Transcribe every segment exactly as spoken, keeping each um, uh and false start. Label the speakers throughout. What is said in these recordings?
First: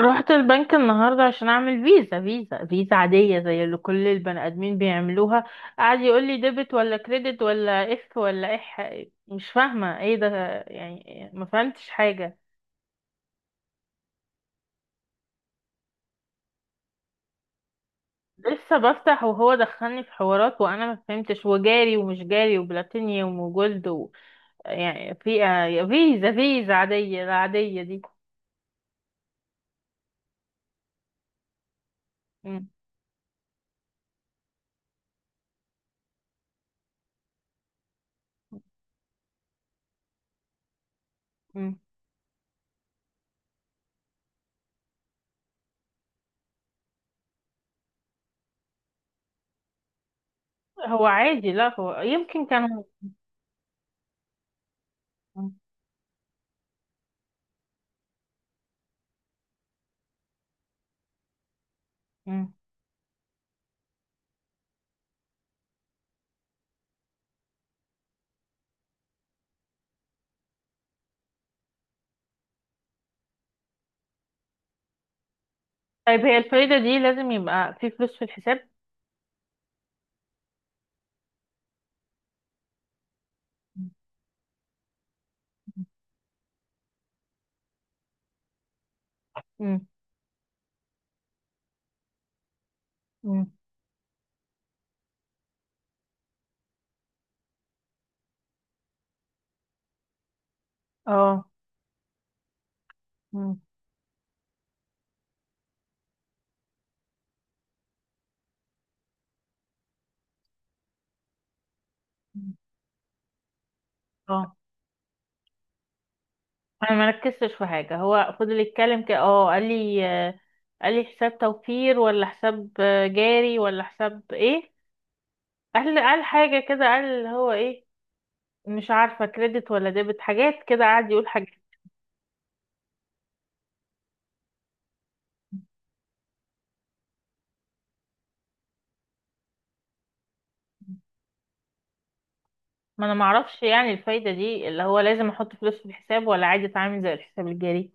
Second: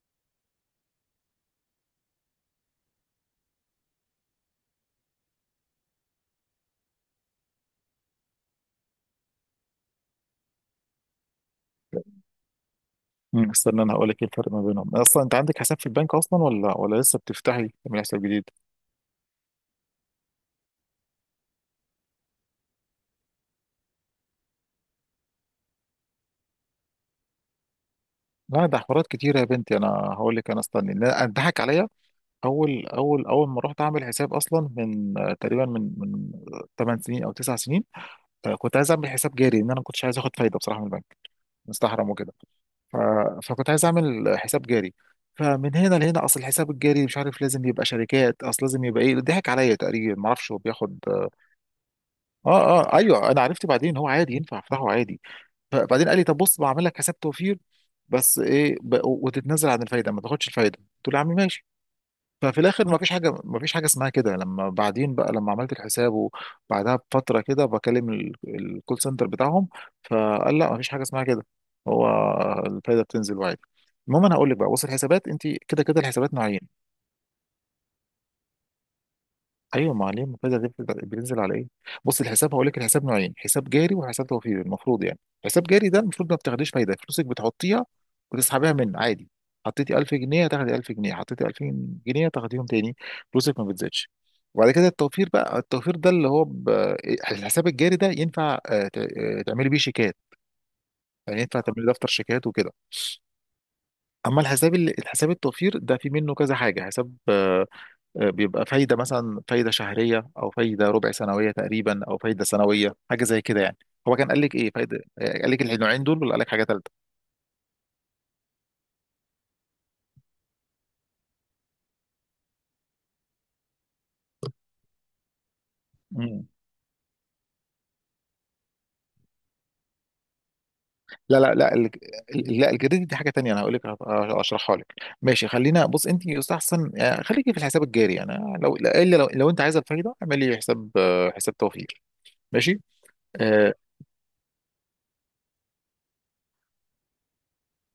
Speaker 1: رحت البنك النهاردة عشان أعمل فيزا فيزا فيزا عادية زي اللي كل البني آدمين بيعملوها. قعد يقول لي ديبت ولا كريدت ولا اف ولا اح مش فاهمة ايه ده. يعني ما فهمتش حاجة.
Speaker 2: مم. استنى، انا هقول لك ايه الفرق ما بينهم اصلا. انت عندك حساب في البنك اصلا، ولا ولا لسه بتفتحي تعملي حساب جديد؟
Speaker 1: لسه بفتح وهو دخلني في حوارات وأنا ما فهمتش، وجاري ومش جاري وبلاتينيوم وجولد و... يعني في آه، فيزا فيزا عادية العادية دي.
Speaker 2: لا، ده حوارات كتيره يا بنتي، انا هقول لك. انا استني، لا اتضحك عليا.
Speaker 1: مم.
Speaker 2: اول اول اول ما رحت اعمل حساب اصلا من آه، تقريبا من من 8 سنين او 9 سنين. آه، كنت عايز اعمل حساب جاري لان انا ما كنتش عايز اخد فايده بصراحه من البنك.
Speaker 1: مم.
Speaker 2: مستحرم وكده. ف... فكنت عايز اعمل حساب جاري. فمن هنا لهنا، اصل الحساب الجاري مش عارف لازم يبقى شركات، اصل لازم يبقى ايه، ضحك عليا تقريبا، ما اعرفش هو بياخد
Speaker 1: هو
Speaker 2: آه،
Speaker 1: عادي، لا هو يمكن
Speaker 2: اه
Speaker 1: كان.
Speaker 2: اه ايوه. انا عرفت بعدين إن هو عادي ينفع افتحه عادي.
Speaker 1: مم.
Speaker 2: فبعدين قال لي: طب بص بعمل لك حساب توفير، بس ايه، ب... وتتنازل عن الفايده، ما تاخدش الفايده. قلت له: يا عم ماشي.
Speaker 1: مم.
Speaker 2: ففي الاخر، ما فيش حاجه، ما فيش حاجه اسمها كده. لما بعدين بقى، لما عملت الحساب وبعدها بفتره كده، بكلم ال- الكول سنتر بتاعهم، فقال: لا ما فيش حاجه اسمها كده. هو الفايده بتنزل وعادي. المهم انا هقول لك بقى، بص، الحسابات انت كده كده،
Speaker 1: طيب،
Speaker 2: الحسابات
Speaker 1: هي
Speaker 2: نوعين.
Speaker 1: الفايدة دي لازم يبقى في فلوس في الحساب؟
Speaker 2: ايوه ما عليه. المنتدى ده بيبقى- بينزل على ايه. بص الحساب، هقول لك الحساب نوعين: حساب جاري وحساب توفيري، المفروض يعني. حساب جاري ده المفروض ما بتاخديش فايده، فلوسك بتحطيها وتسحبيها من عادي.
Speaker 1: مم.
Speaker 2: حطيتي ألف جنيه هتاخدي ألف جنيه، حطيتي ألفين جنيه هتاخديهم تاني،
Speaker 1: مم.
Speaker 2: فلوسك ما بتزيدش. وبعد كده التوفير بقى. التوفير ده اللي هو ب... إيه، الحساب الجاري ده ينفع آه، ت- آه، تعملي بيه شيكات، يعني
Speaker 1: اه.
Speaker 2: ينفع تعملي دفتر شيكات وكده.
Speaker 1: مم.
Speaker 2: اما الحساب ال- الحساب التوفير ده في منه كذا حاجه، حساب آه، آه، بيبقى فايدة، مثلا فايدة شهرية أو فايدة ربع سنوية تقريبا أو فايدة
Speaker 1: مم.
Speaker 2: سنوية، حاجة زي كده يعني. هو كان قال لك
Speaker 1: اه،
Speaker 2: إيه فايدة؟ آه، قال لك النوعين دول ولا قال لك حاجة تالتة؟
Speaker 1: انا ما ركزتش في حاجه، هو فضل يتكلم كده. اه قال لي، آه، قال لي حساب توفير ولا حساب آه، جاري ولا حساب ايه. قال قال
Speaker 2: مم.
Speaker 1: حاجه كده، قال هو ايه. مش عارفه، كريدت ولا ديبت، حاجات كده قعد يقول
Speaker 2: لا
Speaker 1: حاجات.
Speaker 2: لا لا، ال- ال- لا، الجديد دي حاجة تانية، أنا هقول لك أشرحها لك. ماشي خلينا بص، أنت يستحسن يعني خليكي في الحساب الجاري يعني، لو إلا لو, لو أنت عايزة الفايدة اعملي حساب آه، حساب توفير. ماشي.
Speaker 1: ما انا ما اعرفش
Speaker 2: آه،
Speaker 1: يعني الفايده دي اللي هو لازم احط فلوس في الحساب ولا عادي اتعامل زي الحساب الجاري؟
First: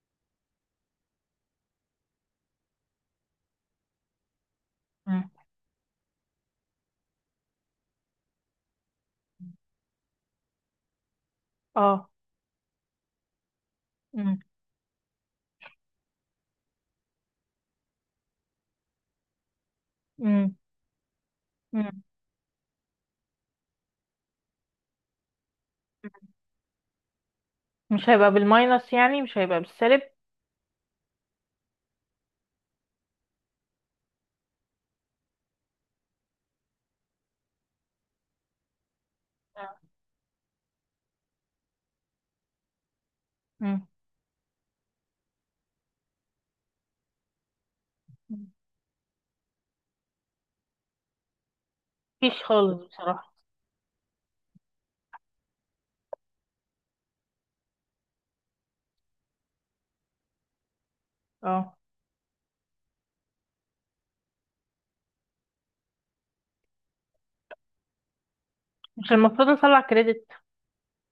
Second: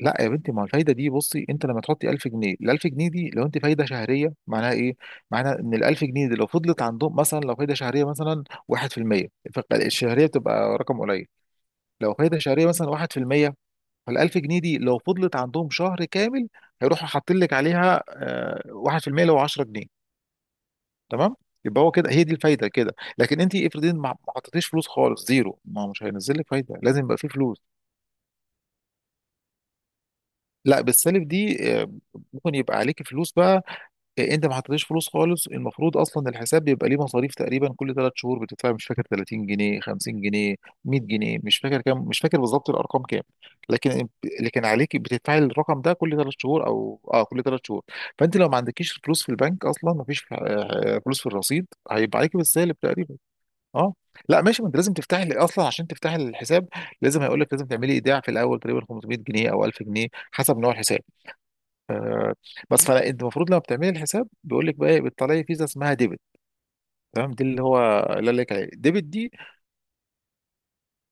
Speaker 2: لا يا بنتي، ما هو الفايده دي بصي، انت لما تحطي ألف جنيه، ال ألف جنيه دي لو انت فايده شهريه معناها ايه؟
Speaker 1: مم.
Speaker 2: معناها ان ال ألف جنيه دي لو فضلت عندهم، مثلا لو فايده شهريه مثلا واحد في المية، فالشهريه بتبقى رقم قليل.
Speaker 1: اه.
Speaker 2: لو فايده شهريه مثلا واحد في المية، فال 1000
Speaker 1: مم.
Speaker 2: جنيه دي لو فضلت عندهم شهر كامل، هيروحوا حاطين لك عليها آه، واحد في المية لو عشرة جنيه.
Speaker 1: مم.
Speaker 2: تمام؟ يبقى هو
Speaker 1: مم.
Speaker 2: كده. هي دي الفايده كده، لكن انت افرضي ما ما حطيتيش فلوس خالص، زيرو، ما هو مش هينزل لك فايده، لازم يبقى فيه فلوس.
Speaker 1: مش هيبقى بالماينس؟ يعني مش هيبقى بالسالب؟
Speaker 2: لا، بالسالب دي آه، ممكن يبقى عليكي فلوس بقى، إيه، انت ما حطيتش فلوس خالص. المفروض اصلا الحساب بيبقى ليه مصاريف تقريبا كل ثلاث شهور، بتدفع مش فاكر ثلاثين جنيه، خمسين جنيه، مية جنيه، مش فاكر كام، مش فاكر بالظبط الارقام كام.
Speaker 1: مم.
Speaker 2: لكن لكن عليك بتدفعي الرقم ده كل ثلاث شهور او اه كل ثلاث شهور. فانت لو ما عندكيش فلوس في البنك اصلا، ما فيش آه، آه، فلوس في الرصيد، هيبقى عليك
Speaker 1: مفيش خالص
Speaker 2: بالسالب تقريبا.
Speaker 1: بصراحة.
Speaker 2: اه. لا ماشي، ما انت لازم تفتحي اصلا. عشان تفتحي الحساب لازم، هيقول لك لازم تعملي ايداع في الاول تقريبا خمسمية جنيه او ألف جنيه حسب نوع الحساب.
Speaker 1: اه.
Speaker 2: آه، بس فانت المفروض لما بتعملي الحساب بيقول لك بقى إيه، بتطلعي فيزا اسمها ديبت. تمام، دي اللي هو اللي قال لك عليه ديبت
Speaker 1: مش
Speaker 2: دي.
Speaker 1: المفروض نطلع كريدت؟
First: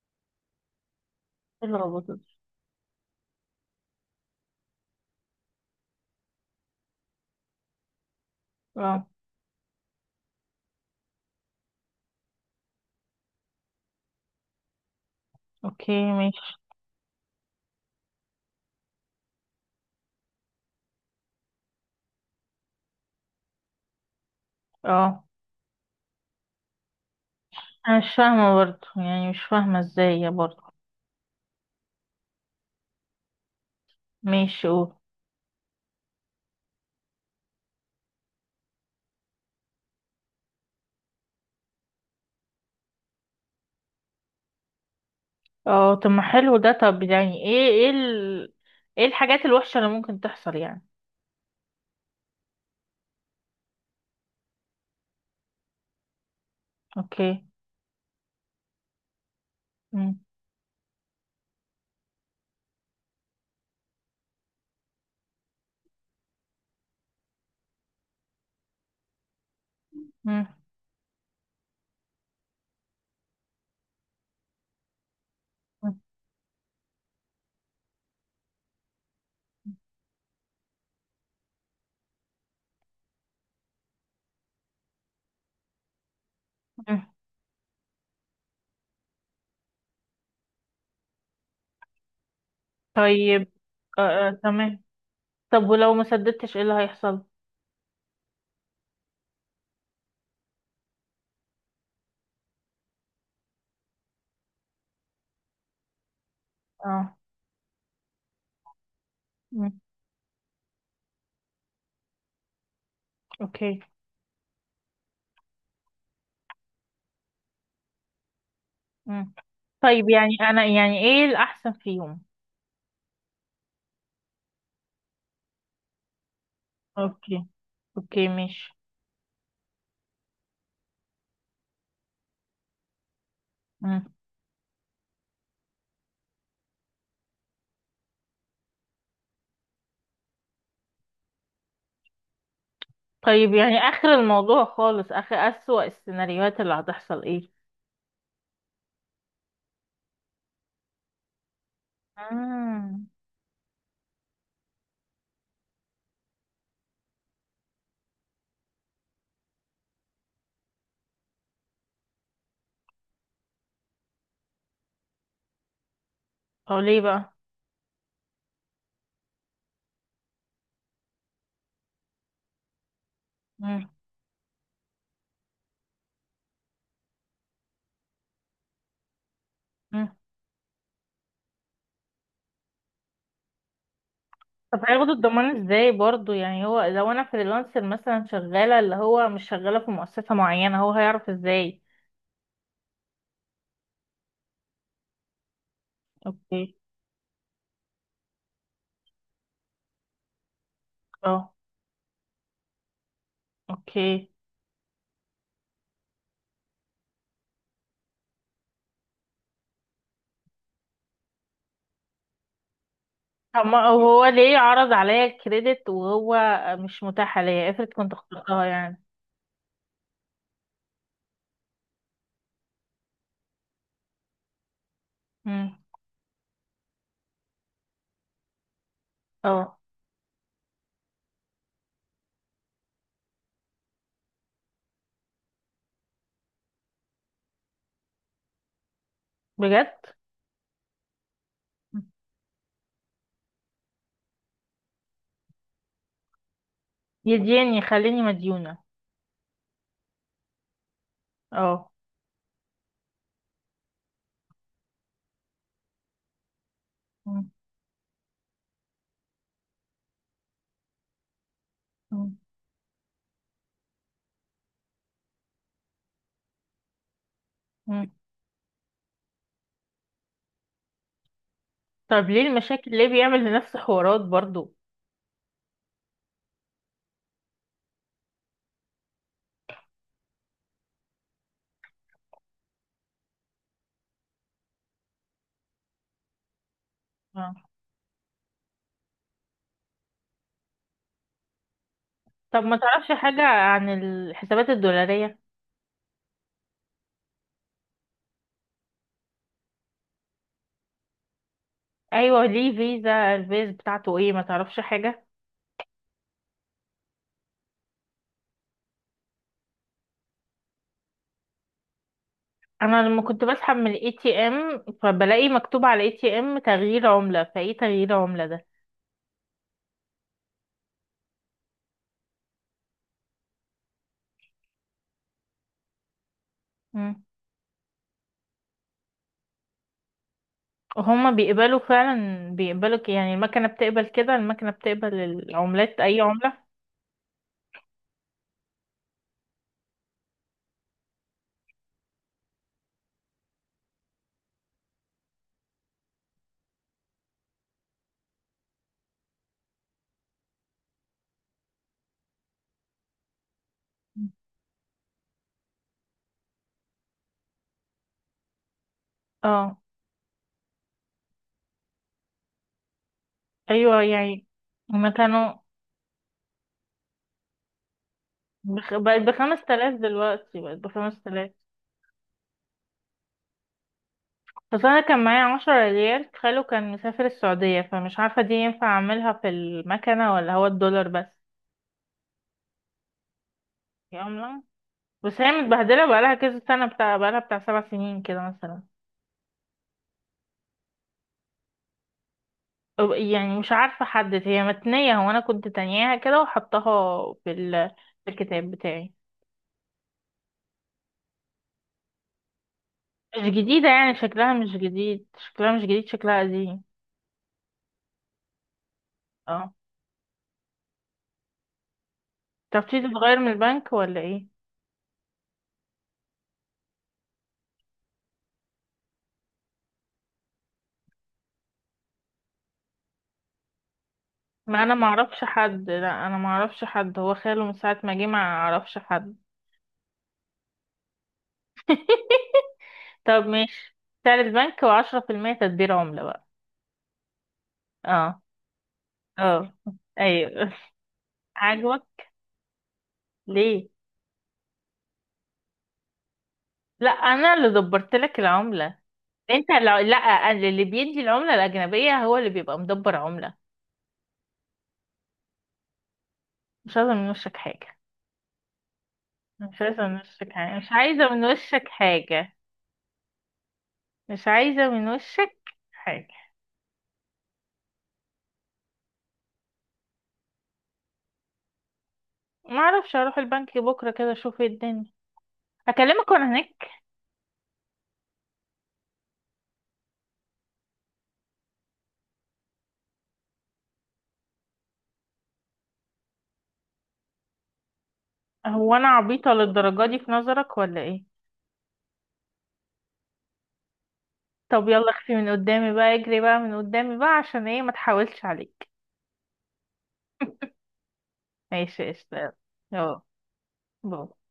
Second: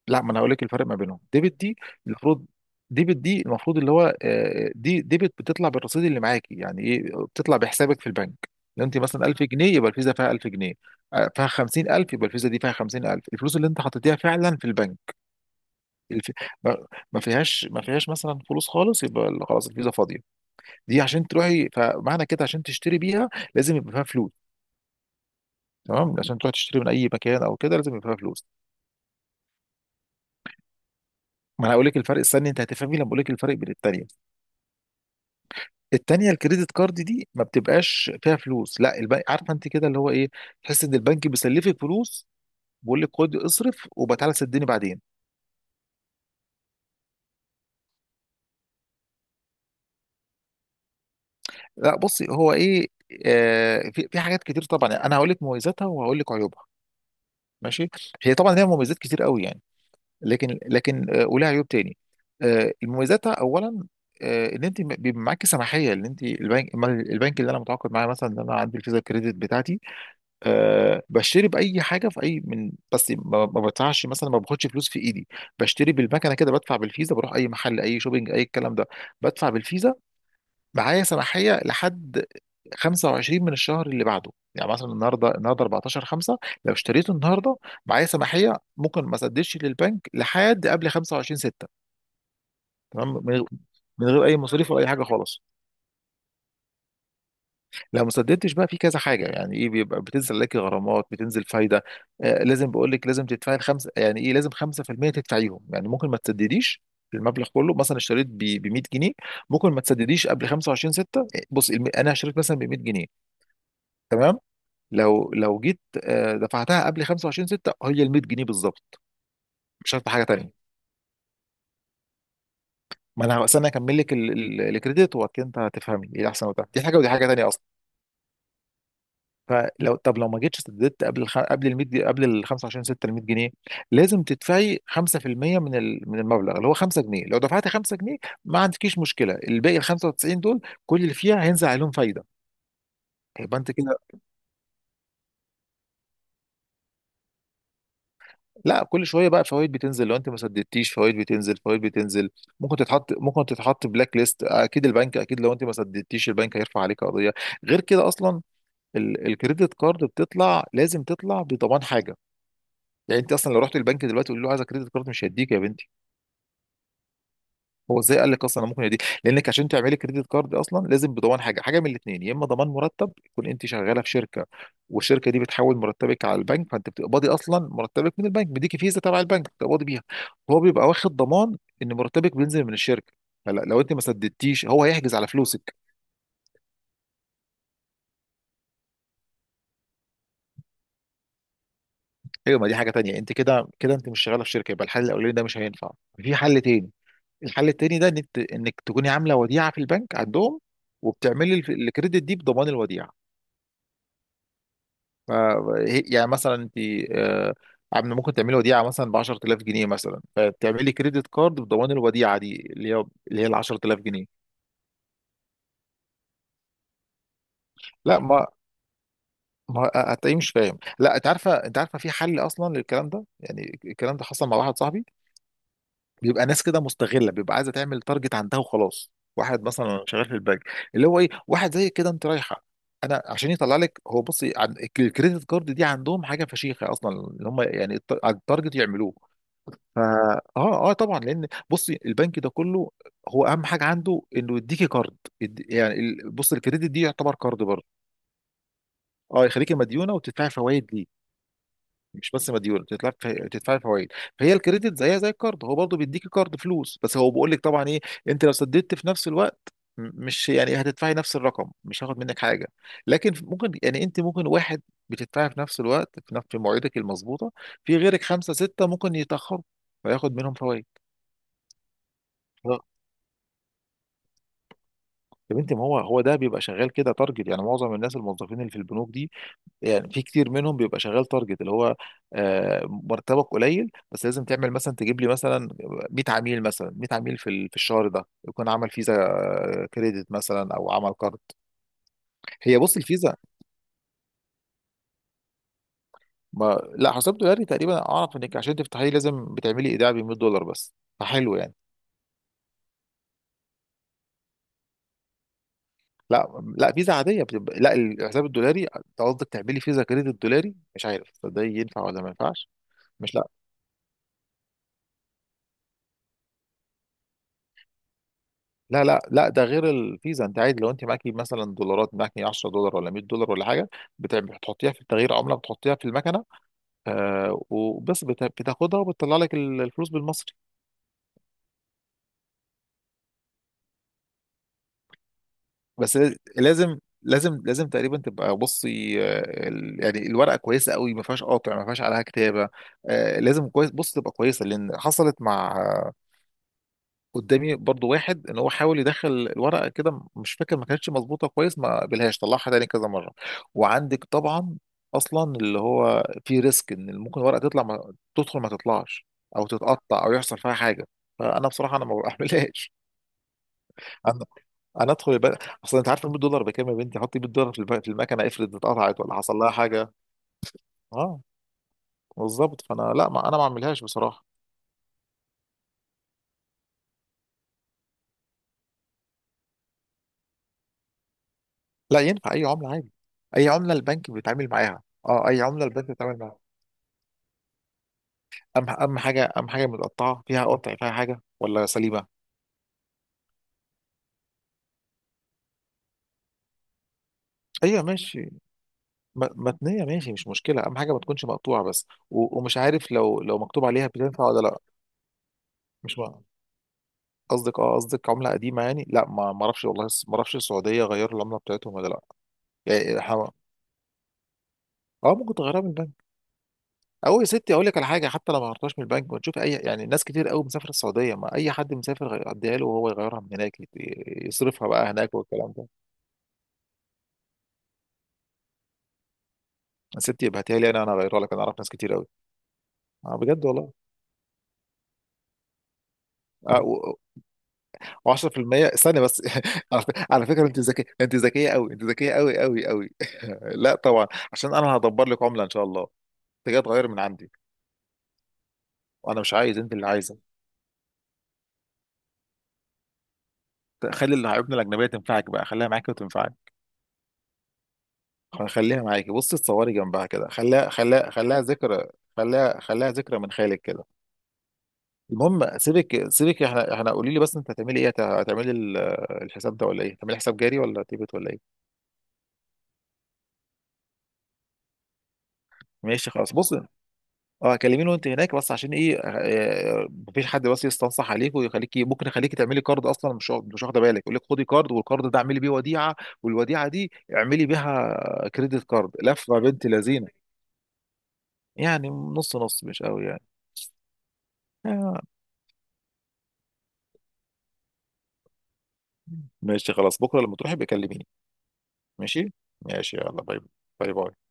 Speaker 2: لا ما انا هقول لك الفرق ما بينهم. ديبت دي
Speaker 1: الروبوت ده.
Speaker 2: المفروض ديبت دي المفروض اللي هو آه، دي ديبت بتطلع بالرصيد اللي معاكي، يعني ايه؟ بتطلع بحسابك في البنك. لو انت
Speaker 1: اه.
Speaker 2: مثلا ألف جنيه يبقى الفيزا فيها ألف جنيه. آه، فيها خمسين ألف يبقى الفيزا دي فيها خمسين ألف، الفلوس اللي انت حطيتيها فعلا في البنك.
Speaker 1: اوكي
Speaker 2: الف...
Speaker 1: ماشي.
Speaker 2: ما ما فيهاش ما فيهاش مثلا فلوس خالص، يبقى خلاص الفيزا فاضيه. دي عشان تروحي، فمعنى كده، عشان تشتري بيها لازم يبقى فيها فلوس.
Speaker 1: اه.
Speaker 2: تمام، عشان تروح تشتري من اي مكان او كده لازم
Speaker 1: انا
Speaker 2: يبقى
Speaker 1: مش
Speaker 2: فيها فلوس.
Speaker 1: فاهمة برضه، يعني مش فاهمة ازاي يا برضه.
Speaker 2: ما انا هقول لك الفرق، استني انت هتفهمي لما اقول لك الفرق بين التانيه.
Speaker 1: ماشي قول.
Speaker 2: التانيه الكريدت كارد دي ما بتبقاش فيها فلوس، لا، البنك عارفه انت كده اللي هو ايه، تحس ان البنك بيسلفك فلوس، بيقول لك خد اصرف وبتعالى سدني بعدين.
Speaker 1: اه طب ما حلو ده. طب يعني ايه ايه ال... ايه الحاجات الوحشة اللي ممكن تحصل يعني؟
Speaker 2: لا بصي هو ايه، آه في في حاجات كتير طبعا. انا هقول لك مميزاتها وهقول لك عيوبها.
Speaker 1: اوكي.
Speaker 2: ماشي. هي طبعا ليها مميزات كتير قوي يعني،
Speaker 1: مم.
Speaker 2: لكن لكن آه، ولها عيوب تاني. آه، مميزاتها اولا: آه، ان انت بيبقى معاكي سماحيه ان انت البنك، البنك اللي انا متعاقد معاه مثلا، ان انا عندي الفيزا كريدت بتاعتي.
Speaker 1: مم.
Speaker 2: أه بشتري باي حاجه في اي من، بس ما ما بدفعش مثلا، ما باخدش فلوس في ايدي، بشتري
Speaker 1: مم.
Speaker 2: بالمكنه كده، بدفع بالفيزا، بروح اي محل، اي شوبينج، اي الكلام ده، بدفع بالفيزا. معايا سماحية لحد خمسة وعشرين من الشهر اللي بعده، يعني مثلا النهارده، النهارده أربعتاشر خمسة، لو
Speaker 1: مم.
Speaker 2: اشتريته النهارده، معايا سماحية ممكن ما اسددش للبنك لحد قبل خمسة وعشرين ستة. تمام، من غ-
Speaker 1: طيب. آه
Speaker 2: من غير اي
Speaker 1: آه
Speaker 2: مصاريف ولا
Speaker 1: تمام.
Speaker 2: اي حاجه خالص.
Speaker 1: طب ولو ما سددتش ايه اللي هيحصل؟
Speaker 2: لو ما سددتش بقى في كذا حاجه، يعني ايه، بيبقى بتنزل لك غرامات، بتنزل فايده، آه لازم بقول لك، لازم تدفعي الخمسه، يعني ايه، لازم خمسة في المية تدفعيهم. يعني ممكن ما تسدديش
Speaker 1: اه.
Speaker 2: المبلغ كله، مثلا اشتريت ب مية جنيه، ممكن
Speaker 1: مم.
Speaker 2: ما تسدديش قبل خمسة وعشرين ستة. بص، الم- انا اشتريت مثلا ب مية جنيه،
Speaker 1: اوكي.
Speaker 2: تمام؟ لو لو جيت آه، دفعتها قبل خمسة وعشرين ستة، هي ال مية جنيه بالظبط،
Speaker 1: مم.
Speaker 2: مش
Speaker 1: طيب
Speaker 2: هدفع حاجه
Speaker 1: يعني
Speaker 2: تانيه.
Speaker 1: انا يعني ايه الاحسن فيهم؟
Speaker 2: ما انا بس انا هكمل لك ال- ال- الكريدت وبعد كده انت هتفهمي ايه احسن وبتاع، دي حاجه ودي حاجه
Speaker 1: اوكي.
Speaker 2: تانيه اصلا.
Speaker 1: اوكي ماشي.
Speaker 2: فلو طب لو ما جيتش سددت قبل الخ... قبل ال مية جنيه، قبل ال خمسة وعشرين ستة ال مية جنيه،
Speaker 1: مم.
Speaker 2: لازم تدفعي خمسة في المية من ال... من المبلغ اللي هو خمسة جنيه. لو دفعتي خمسة جنيه ما عندكيش مشكله، الباقي ال خمسة وتسعين دول كل اللي فيها هينزل عليهم فايده،
Speaker 1: طيب
Speaker 2: يبقى انت
Speaker 1: يعني
Speaker 2: كده.
Speaker 1: اخر الموضوع خالص، اخر اسوأ السيناريوهات اللي هتحصل ايه؟
Speaker 2: لا، كل شويه بقى فوائد بتنزل، لو انت ما سددتيش فوائد بتنزل، فوائد بتنزل. ممكن
Speaker 1: امم.
Speaker 2: تتحط ممكن تتحط بلاك ليست، اكيد البنك، اكيد لو انت ما سددتيش البنك هيرفع عليك قضيه. غير كده اصلا، ال- الكريدت كارد بتطلع، لازم تطلع بضمان حاجه. يعني انت اصلا لو رحت البنك دلوقتي تقول له عايز كريدت كارد، مش هيديك يا بنتي.
Speaker 1: هو ليه بقى؟
Speaker 2: هو ازاي قال لك اصلا انا ممكن يدي! لانك عشان تعملي كريدت كارد اصلا لازم بضمان حاجه، حاجه من الاثنين: يا اما ضمان مرتب، يكون انت
Speaker 1: مم.
Speaker 2: شغاله في شركه والشركه دي بتحول مرتبك على البنك، فانت بتقبضي اصلا مرتبك من البنك، بيديكي فيزا تبع البنك بتقبضي بيها.
Speaker 1: مم.
Speaker 2: هو بيبقى واخد ضمان ان مرتبك بينزل من الشركه، فلا لو انت ما سددتيش
Speaker 1: طب
Speaker 2: هو
Speaker 1: هياخدوا
Speaker 2: هيحجز على
Speaker 1: الضمان
Speaker 2: فلوسك.
Speaker 1: ازاي برضو؟ يعني هو لو انا فريلانسر مثلا، شغالة اللي هو مش شغالة في مؤسسة معينة، هو هيعرف ازاي؟
Speaker 2: ايوه ما دي حاجه تانيه، انت كده كده انت مش شغاله في شركه، يبقى الحل الاولاني ده مش هينفع، في حل
Speaker 1: اوكي.
Speaker 2: تاني. الحل التاني ده انك، انك تكوني عامله وديعه في البنك عندهم،
Speaker 1: اه.
Speaker 2: وبتعملي الف- الكريدت دي بضمان الوديعه.
Speaker 1: اوكي.
Speaker 2: ما- هي- يعني مثلا انت آه، عم- ممكن تعملي وديعه مثلا ب عشر آلاف جنيه مثلا، فتعملي كريدت كارد بضمان الوديعه دي اللي هي اللي هي ال
Speaker 1: طب ما
Speaker 2: عشر آلاف جنيه.
Speaker 1: هو ليه عرض عليا الكريدت وهو مش متاح ليا؟ افرض كنت
Speaker 2: لا ما
Speaker 1: اخترتها يعني.
Speaker 2: ما هتلاقيه مش فاهم. لا انت عارفه، انت عارفه في حل اصلا للكلام ده. يعني الكلام ده حصل مع واحد صاحبي،
Speaker 1: امم.
Speaker 2: بيبقى ناس كده مستغله، بيبقى عايزه تعمل تارجت عندها وخلاص. واحد
Speaker 1: اه.
Speaker 2: مثلا شغال في البنك اللي هو ايه، واحد زي كده انت رايحه، انا عشان يطلع لك. هو بصي عن- الكريدت كارد دي عندهم حاجه فشيخه اصلا اللي هم يعني، الت- على التارجت يعملوه.
Speaker 1: بجد؟
Speaker 2: فا اه اه طبعا، لان بصي البنك ده كله هو اهم حاجه عنده انه يديكي كارد، يد- يعني ال- بص الكريدت دي يعتبر كارد
Speaker 1: يديني
Speaker 2: برضه.
Speaker 1: خليني مديونة.
Speaker 2: اه يخليكي مديونه وتدفعي فوائد ليه،
Speaker 1: اه.
Speaker 2: مش بس مديونه، تدفعي، تدفعي فوائد. فهي الكريدت زيها زي الكارد، هو برضه بيديكي كارد فلوس، بس هو بيقول
Speaker 1: مم.
Speaker 2: لك طبعا ايه، انت لو سددت في نفس الوقت، م- مش يعني هتدفعي نفس الرقم، مش هاخد منك حاجه. لكن ممكن يعني انت ممكن واحد بتدفعي في نفس الوقت، في نفس في مواعيدك المظبوطه، في
Speaker 1: مم.
Speaker 2: غيرك خمسه سته ممكن يتاخروا فياخد منهم فوائد.
Speaker 1: طب ليه المشاكل؟ ليه بيعمل لنفسه حوارات برضو؟
Speaker 2: يا بنتي ما هو هو ده بيبقى شغال كده تارجت، يعني معظم الناس الموظفين اللي في البنوك دي، يعني في كتير منهم بيبقى شغال تارجت اللي هو آه، مرتبك قليل بس لازم تعمل مثلا تجيب لي مثلا مية عميل، مثلا مية عميل في
Speaker 1: آه.
Speaker 2: ال- في الشهر ده يكون عمل فيزا آه، كريدت مثلا او عمل كارد.
Speaker 1: طب ما
Speaker 2: هي بص
Speaker 1: تعرفش
Speaker 2: الفيزا.
Speaker 1: حاجة عن الحسابات الدولارية؟
Speaker 2: ما لا، حساب دولاري تقريبا اعرف انك عشان تفتحيه لازم بتعملي ايداع ب مية دولار بس، فحلو يعني.
Speaker 1: ايوه، ليه فيزا الفيز بتاعته ايه؟ ما تعرفش حاجة.
Speaker 2: لا لا فيزا عاديه بتبقى، لا الحساب الدولاري أنت قصدك تعملي فيزا كريدت دولاري، مش عارف ده ينفع ولا ما ينفعش.
Speaker 1: انا لما
Speaker 2: مش
Speaker 1: كنت بسحب من الاي تي ام فبلاقي مكتوب على الاي تي ام تغيير عملة، فايه تغيير عملة ده؟
Speaker 2: لا لا لا ده غير الفيزا، انت عادي لو انت معاكي مثلا دولارات، معاكي عشرة دولار ولا مية دولار ولا حاجه. بت- بتحطيها في تغيير عمله، بتحطيها في المكنه
Speaker 1: مم.
Speaker 2: آه وبس، بت- بتاخدها وبتطلع لك ال- الفلوس بالمصري.
Speaker 1: وهما بيقبلوا فعلا؟ بيقبلوا ك- يعني المكنة بتقبل كده؟ المكنة بتقبل العملات؟
Speaker 2: بس
Speaker 1: اي
Speaker 2: لاز-
Speaker 1: عملة؟
Speaker 2: لازم لازم لازم تقريبا تبقى بصي آه، ال- يعني الورقه كويسه قوي، ما فيهاش قاطع، ما فيهاش عليها كتابه، آه لازم كويس بص تبقى كويسه، لان حصلت مع قدامي برضو واحد ان هو حاول يدخل الورقه كده، مش فاكر ما كانتش مظبوطه كويس، ما قبلهاش طلعها تاني كذا مره، وعندك
Speaker 1: مم.
Speaker 2: طبعا اصلا اللي هو في ريسك ان ممكن الورقه تطلع، ما تدخل ما تطلعش، او
Speaker 1: اه.
Speaker 2: تتقطع او يحصل فيها حاجه. فانا بصراحه انا ما بعملهاش.
Speaker 1: ايوه
Speaker 2: انا،
Speaker 1: يعني. هما
Speaker 2: انا ادخل
Speaker 1: كانوا
Speaker 2: البنك اصلا، انت عارف ال مية دولار بكام يا بنتي؟ حطي مية دولار في الب- في المكنه افرض
Speaker 1: بخ...
Speaker 2: اتقطعت
Speaker 1: بقت
Speaker 2: ولا حصل
Speaker 1: بخمس
Speaker 2: لها
Speaker 1: تلاف
Speaker 2: حاجه.
Speaker 1: دلوقتي، بقت بخمس
Speaker 2: اه
Speaker 1: تلاف.
Speaker 2: بالظبط، فانا لا، ما انا ما اعملهاش بصراحه.
Speaker 1: اصل انا كان معايا عشرة ريال، خاله كان مسافر السعودية، فمش عارفة دي ينفع اعملها في المكنة ولا هو الدولار بس.
Speaker 2: لا ينفع اي عمله عادي، اي عمله
Speaker 1: دي
Speaker 2: البنك
Speaker 1: عملة،
Speaker 2: بيتعامل معاها،
Speaker 1: بس
Speaker 2: اه
Speaker 1: هي
Speaker 2: اي عمله البنك
Speaker 1: متبهدلة بقالها
Speaker 2: بيتعامل معاها.
Speaker 1: كذا سنة بتاع بقالها بتاع سبع سنين كده مثلا.
Speaker 2: أهم، أهم حاجة أهم حاجة متقطعة فيها، قطع فيها حاجة ولا سليمة؟
Speaker 1: أو- يعني مش عارفة احدد هي متنية، هو انا كنت تانياها كده وحطاها في ال-
Speaker 2: أيوة
Speaker 1: في
Speaker 2: ماشي.
Speaker 1: الكتاب بتاعي.
Speaker 2: م- متنية ماشي، مش مشكلة، أهم حاجة ما تكونش مقطوعة بس، و- ومش عارف لو
Speaker 1: مش
Speaker 2: لو مكتوب
Speaker 1: جديدة
Speaker 2: عليها
Speaker 1: يعني،
Speaker 2: بتنفع
Speaker 1: شكلها
Speaker 2: ولا
Speaker 1: مش
Speaker 2: لأ.
Speaker 1: جديد، شكلها مش جديد،
Speaker 2: مش
Speaker 1: شكلها
Speaker 2: مع-
Speaker 1: قديم.
Speaker 2: قصدك اه، قصدك عملة قديمة يعني؟ لا ما ما
Speaker 1: اه.
Speaker 2: اعرفش والله، ما اعرفش السعودية غيروا العملة بتاعتهم ولا لأ.
Speaker 1: طب تيجي
Speaker 2: يعني
Speaker 1: تتغير
Speaker 2: ح-
Speaker 1: من البنك ولا ايه؟
Speaker 2: اه ممكن تغيرها من البنك، او يا ستي اقول لك على حاجه، حتى لو ما غيرتهاش من البنك ونشوف اي، يعني ناس كتير قوي مسافره السعوديه، ما اي حد مسافر غي- اديها له وهو يغيرها من هناك، يت-
Speaker 1: ما
Speaker 2: يصرفها
Speaker 1: انا
Speaker 2: بقى هناك
Speaker 1: معرفش
Speaker 2: والكلام ده.
Speaker 1: حد، لا انا معرفش حد، هو خاله من ساعة ما جه، معرفش حد.
Speaker 2: يا ستي ابعتيها لي انا، انا اغيرها لك، انا اعرف ناس كتير قوي. اه
Speaker 1: طب
Speaker 2: بجد والله.
Speaker 1: ماشي. سعر البنك وعشرة في المية تدبير عملة بقى.
Speaker 2: وعشرة في المية.
Speaker 1: اه
Speaker 2: استنى بس
Speaker 1: اه
Speaker 2: على فك- على فكره
Speaker 1: ايوه.
Speaker 2: انت ذكيه، انت ذكيه قوي، انت
Speaker 1: عاجبك؟
Speaker 2: ذكيه قوي قوي قوي.
Speaker 1: ليه؟
Speaker 2: لا طبعا. عشان انا هدبر لك عمله ان شاء الله، انت جاي تغير
Speaker 1: لا
Speaker 2: من عندي.
Speaker 1: انا اللي دبرت لك العملة.
Speaker 2: وانا مش
Speaker 1: انت
Speaker 2: عايز، انت
Speaker 1: لو
Speaker 2: اللي
Speaker 1: لا
Speaker 2: عايزه.
Speaker 1: أنا اللي بيدي العملة الأجنبية هو اللي بيبقى مدبر عملة.
Speaker 2: خلي العيوبنا الاجنبيه تنفعك بقى، خليها معاكي وتنفعك.
Speaker 1: مش عايزة من وشك حاجة،
Speaker 2: خليها معاكي بصي،
Speaker 1: مش
Speaker 2: تصوري
Speaker 1: عايزة من
Speaker 2: جنبها كده،
Speaker 1: وشك حاجة، مش
Speaker 2: خليها خليها
Speaker 1: عايزة من
Speaker 2: خليها
Speaker 1: وشك
Speaker 2: ذكرى.
Speaker 1: حاجة،
Speaker 2: خليها خليها ذكرى من خيالك كده.
Speaker 1: مش عايزة من وشك
Speaker 2: المهم
Speaker 1: حاجة.
Speaker 2: سيبك سيبك، احنا احنا قولي لي بس انت هتعملي ايه، هت- هتعملي ال- الحساب ده ولا ايه، هتعملي حساب جاري ولا تيبت ولا ايه؟
Speaker 1: معرفش، اروح البنك بكرة كده اشوف ايه الدنيا.
Speaker 2: ماشي
Speaker 1: اكلمك وانا
Speaker 2: خلاص بص،
Speaker 1: هناك.
Speaker 2: اه كلميني وانت هناك بس، عشان ايه آه، مفيش حد بس يستنصح عليك ويخليكي، ممكن يخليكي تعملي كارد اصلا مش واخد- مش واخده بالك، يقول لك خدي كارد والكارد ده اعملي بيه وديعه والوديعه دي اعملي بيها كريدت
Speaker 1: هو انا
Speaker 2: كارد،
Speaker 1: عبيطة
Speaker 2: لفه بنت
Speaker 1: للدرجة دي
Speaker 2: لذينه.
Speaker 1: في نظرك ولا ايه؟
Speaker 2: يعني نص نص مش قوي يعني.
Speaker 1: طب يلا
Speaker 2: آه،
Speaker 1: اختي من قدامي بقى، اجري بقى من قدامي بقى، عشان ايه ما تحاولش عليك.
Speaker 2: ماشي خلاص بكره لما تروحي بكلميني.
Speaker 1: ماشي قشطة
Speaker 2: ماشي.
Speaker 1: يلا.
Speaker 2: ماشي
Speaker 1: اه.
Speaker 2: يلا باي. باي
Speaker 1: باي.
Speaker 2: باي.